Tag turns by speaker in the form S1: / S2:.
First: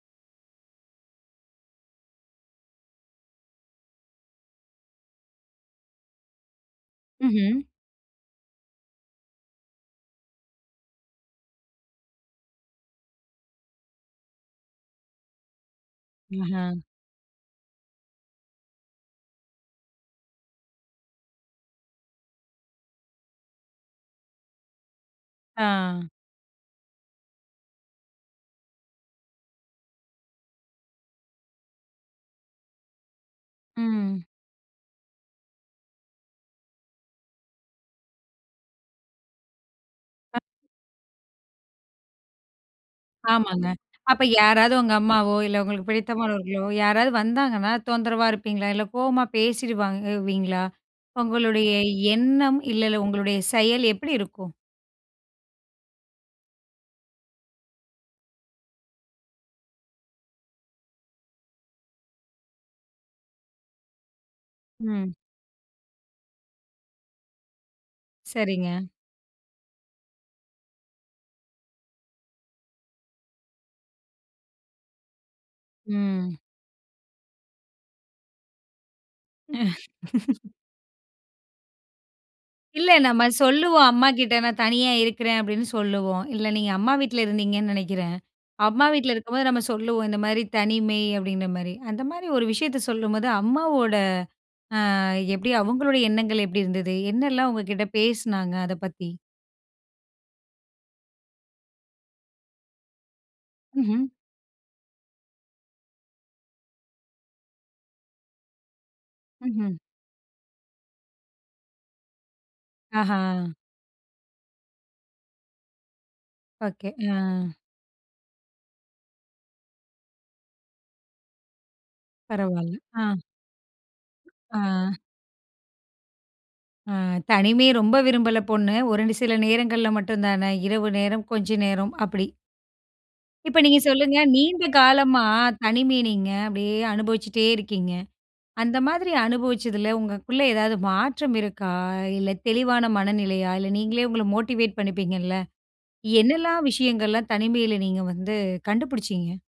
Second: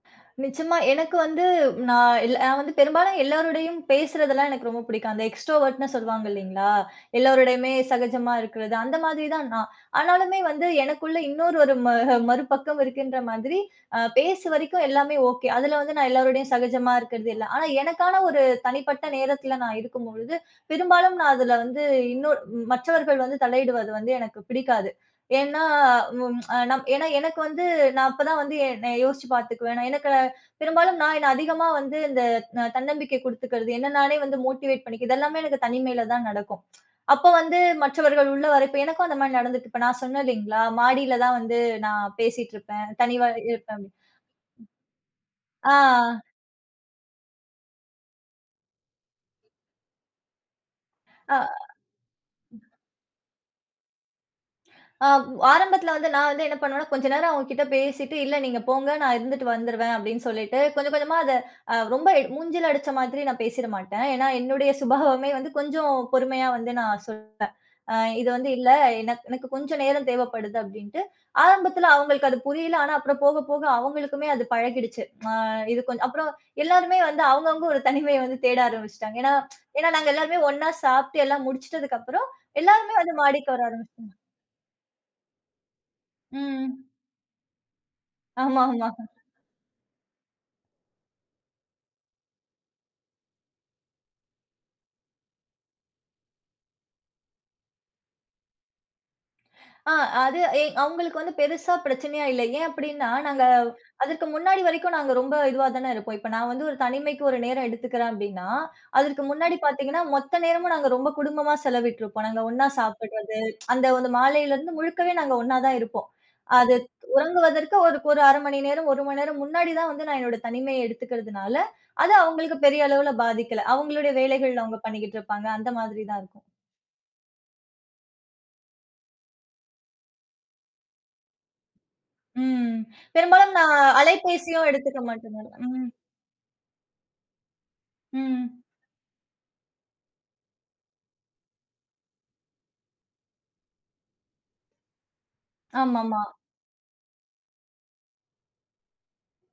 S1: நிச்சயமா எனக்கு வந்து நா இல்ல நான் வ ந்து பெரும்பாலும் எல்லாரோடையும் பேசுறதுல்லாம் எனக்கு ரொம்ப புடிக்கும். அந்த எக்ஸ்ட்ரோவர்ட்ன்னு சொல்வாங்க இல்லைங்களா!
S2: ம்ஹ்ம்.
S1: எல்லாரோடயுமே சகஜமா இருக்கிறது அந்த மாதிரி தான் நான். ஆனாலுமே வந்து எனக்குள்ள இன்னொரு ஒரு ம மறுபக்கம் இருக்கின்ற மாதிரி அ பேசு வரைக்கு எல்லாமே ஓகே. அதுல வந்து நான் எல்லாரோடையும்
S2: ம்ஹம்.
S1: சகஜமா இருக்கிறது எல்லாம். ஆனா எனக்கான ஒரு தனிப்பட்ட நேரத்துல நான் இருக்கும்பொழுது, பெரும்பாலும் நான் அதுல வந்து இன்னொர் மற்றவர்கள் வந்து தலையிடுவது வந்து எனக்கு பிடிக்காது. ஏன்னா,
S2: ஆ.
S1: ம் அ நம் ஏன்னா எனக்கு வந்து நா அப்பதான் வந்து எ நான் யோசிச்சு பாத்துக்குவேன். நான் எனக்கு பெரும்பாலும் நான் என்ன அதிகமா வந்து இந்த ந தன்னம்பிக்கை குடுத்துக்கிறது, என்ன நானே
S2: ம்.
S1: வந்து மோட்டிவேட் பண்ணிக்கறது, இது எல்லாமே எனக்குத் தனிமையில தான் நடக்கும். அப்போ வந்து, மற்றவர்கள் உள்ள வரப்ப எனக்கும் அந்த மாரி நடந்துருக்கு. இப்ப நா
S2: [unintelligible]
S1: சொன்னேல்லைங்களா! மாடியில தான் வந்து நான் பேசிட்ருப்பேன், தனிமையா
S2: ஆமாங்க.
S1: இருப்பேன். ம்.
S2: அப்ப யாராவது உங்க அம்மாவோ, இல்ல
S1: ஆ.
S2: உங்களுக்கு பிடித்தமானவர்களோ, யாராவது வந்தாங்கன்னா, தொந்தரவா இருப்பீங்களா, இல்ல கோவமா பேசிடுவீங்களா?
S1: அ.
S2: உங்களுடைய
S1: ம்.
S2: எண்ணம், இல்ல இல்ல உங்களுடைய செயல் எப்படி இருக்கும்?
S1: அம், ஆரம்பத்துல வந்து நான் வந்து என்ன பண்ணுவேன்னா, கொஞ்ச நேரம் அவுங்க கிட்ட பேசிட்டு, "இல்ல நீங்க போங்க நான் இருந்துட்டு வந்துருவேன்." அப்படின்னு சொல்லிட்டு, கொஞ்ச கொஞ்சமா அத அ ரொம்ப மூஞ்சில அடிச்ச மாதிரி நான் பேசிற மாட்டேன். ஏன்னா என்னுடைய
S2: ம்.
S1: சுபாவமே வந்து, கொஞ்சம் பொறுமையா வந்து நான் சொல்வேன். அ இது வந்து இல்ல,
S2: சரிங்க.
S1: "என எனக்குக் கொஞ்ச நேரம் தேவைப்படுது" அப்டின்னுட்டு, ஆரம்பத்துல அவங்களுக்கு அது புரியல. ஆனா அப்புறம் போக போக அவங்களுக்குமே அது பழகிடுச்சு. அ இது கொஞ்சம் அப்புறம்
S2: ம்.
S1: எல்லாருமே வந்து அவுங்க அவுங்க ஒரு தனிமைய வந்து தேட ஆரம்பிச்சிட்டாங்க. ஏன்னா ஏன்னா நாங்க எல்லாருமே ஒண்ணா சாப்ட்டு எல்லாம் முடிச்சிட்டதுக்கு அப்புறம்,
S2: இல்ல
S1: எல்லாருமே வந்து
S2: நம்ம
S1: மாடிக்கு வர
S2: சொல்லுவோம்
S1: ஆரம்பிச்
S2: அம்மாகிட்ட, "நான் தனியா இருக்கிறேன்" அப்படின்னு, சொல்லுவோம். இல்ல நீங்க
S1: ம்.
S2: அம்மா வீட்டில இருந்தீங்கன்னு நெனைக்கிறேன். அம்மா
S1: ஆமாமா.
S2: வீட்டில இருக்கும்போது நம்ம சொல்லுவோம், இந்த மாரி, "தனிமை" அப்டின்ற மாரி. அந்த மாரி ஒரு விஷயத்த சொல்லும்போது, அம்மாவோட ஆ எப்டி? அவுங்களுடைய எண்ணங்கள் எப்டி இருந்தது, என்னலாம் உங்ககிட்ட பேசினாங்?க அத பத்தி?
S1: அ அது எ அவுங்களுக்கு வந்து பெருசா பிரச்சனையா இல்ல. ஏன் அப்படின்னா நாங்க
S2: ம்ஹ்ம்.
S1: அதற்கு முன்னாடி வரைக்கு நாங்க ரொம்ப இதுவா தனே இருப்போம். இப்ப நான் வந்து ஒரு தனிமைக்கு ஒரு நேர எடுத்துக்குறேன் அப்படின்னா, அதற்கு முன்னாடி
S2: ம்ஹ்ம்.
S1: பாத்தீங்கன்னா, மொத்த நேரமும் நாங்க ரொம்ப குடும்பமா செலவிட்டுருப்போம். நாங்க ஒண்ணா சாப்பிடுறது
S2: ஆஹ.
S1: அந்த வந்து மாலையில இருந்து முழுக்கவே நாங்க ஒண்ணா தான் இருப்போம். அது
S2: ஓகே, ஆ.
S1: உறங்குவதற்கு ஒரு ஒரு 1/2 மணி நேரம், 1 மண்நேரம் முன்னாடி தான் வந்து நான் என்னுடைய தனிமைய எடுத்துக்கிறதுனால, அது அவுங்களுக்கு
S2: பரவால்ல.
S1: பெரிய
S2: ஆ,
S1: அளவுல
S2: ஆ.
S1: பாதிக்கல. அவுங்களுடைய வேலைகள் அவுங்க
S2: ஆ.
S1: பண்ணிக்கிட்டுருப்பாங்க. அந்த மாதிரி தான் இருக்கும்.
S2: ஆ தனிமைய ரொம்ப விரும்பல பொண்ணு. ஒரு நி சில நேரங்கள்ல மட்டும்தானே, இரவு நேரம், கொஞ்ச நேரம், அப்படி?
S1: ம். பெரும்பாலும்
S2: இப்ப நீங்க
S1: நான்
S2: சொல்லுங்க, நீண்ட
S1: அலைபேசியும் எடுத்துக்க
S2: காலமா,
S1: மாட்டேன்னால ம்.
S2: தனிமை நீங்க அப்டியே அனுபவிச்சிட்டே இருக்கீங்க,
S1: ம்.
S2: அந்த மாதிரி அனுபவிச்சதுல உங்களுக்குள்ள ஏதாவது மாற்றம் இருக்கா? அ இல்ல தெளிவான மனநிலையா? இல்ல நீங்களே உங்கள மோட்டிவேட் பண்ணிப்பீங்கல்ல!
S1: ஆமாமா.
S2: என்னெல்லாம் விஷயங்கள்லாம் தனிமையில நீங்க வந்து கண்டுபிடிச்சீங்க?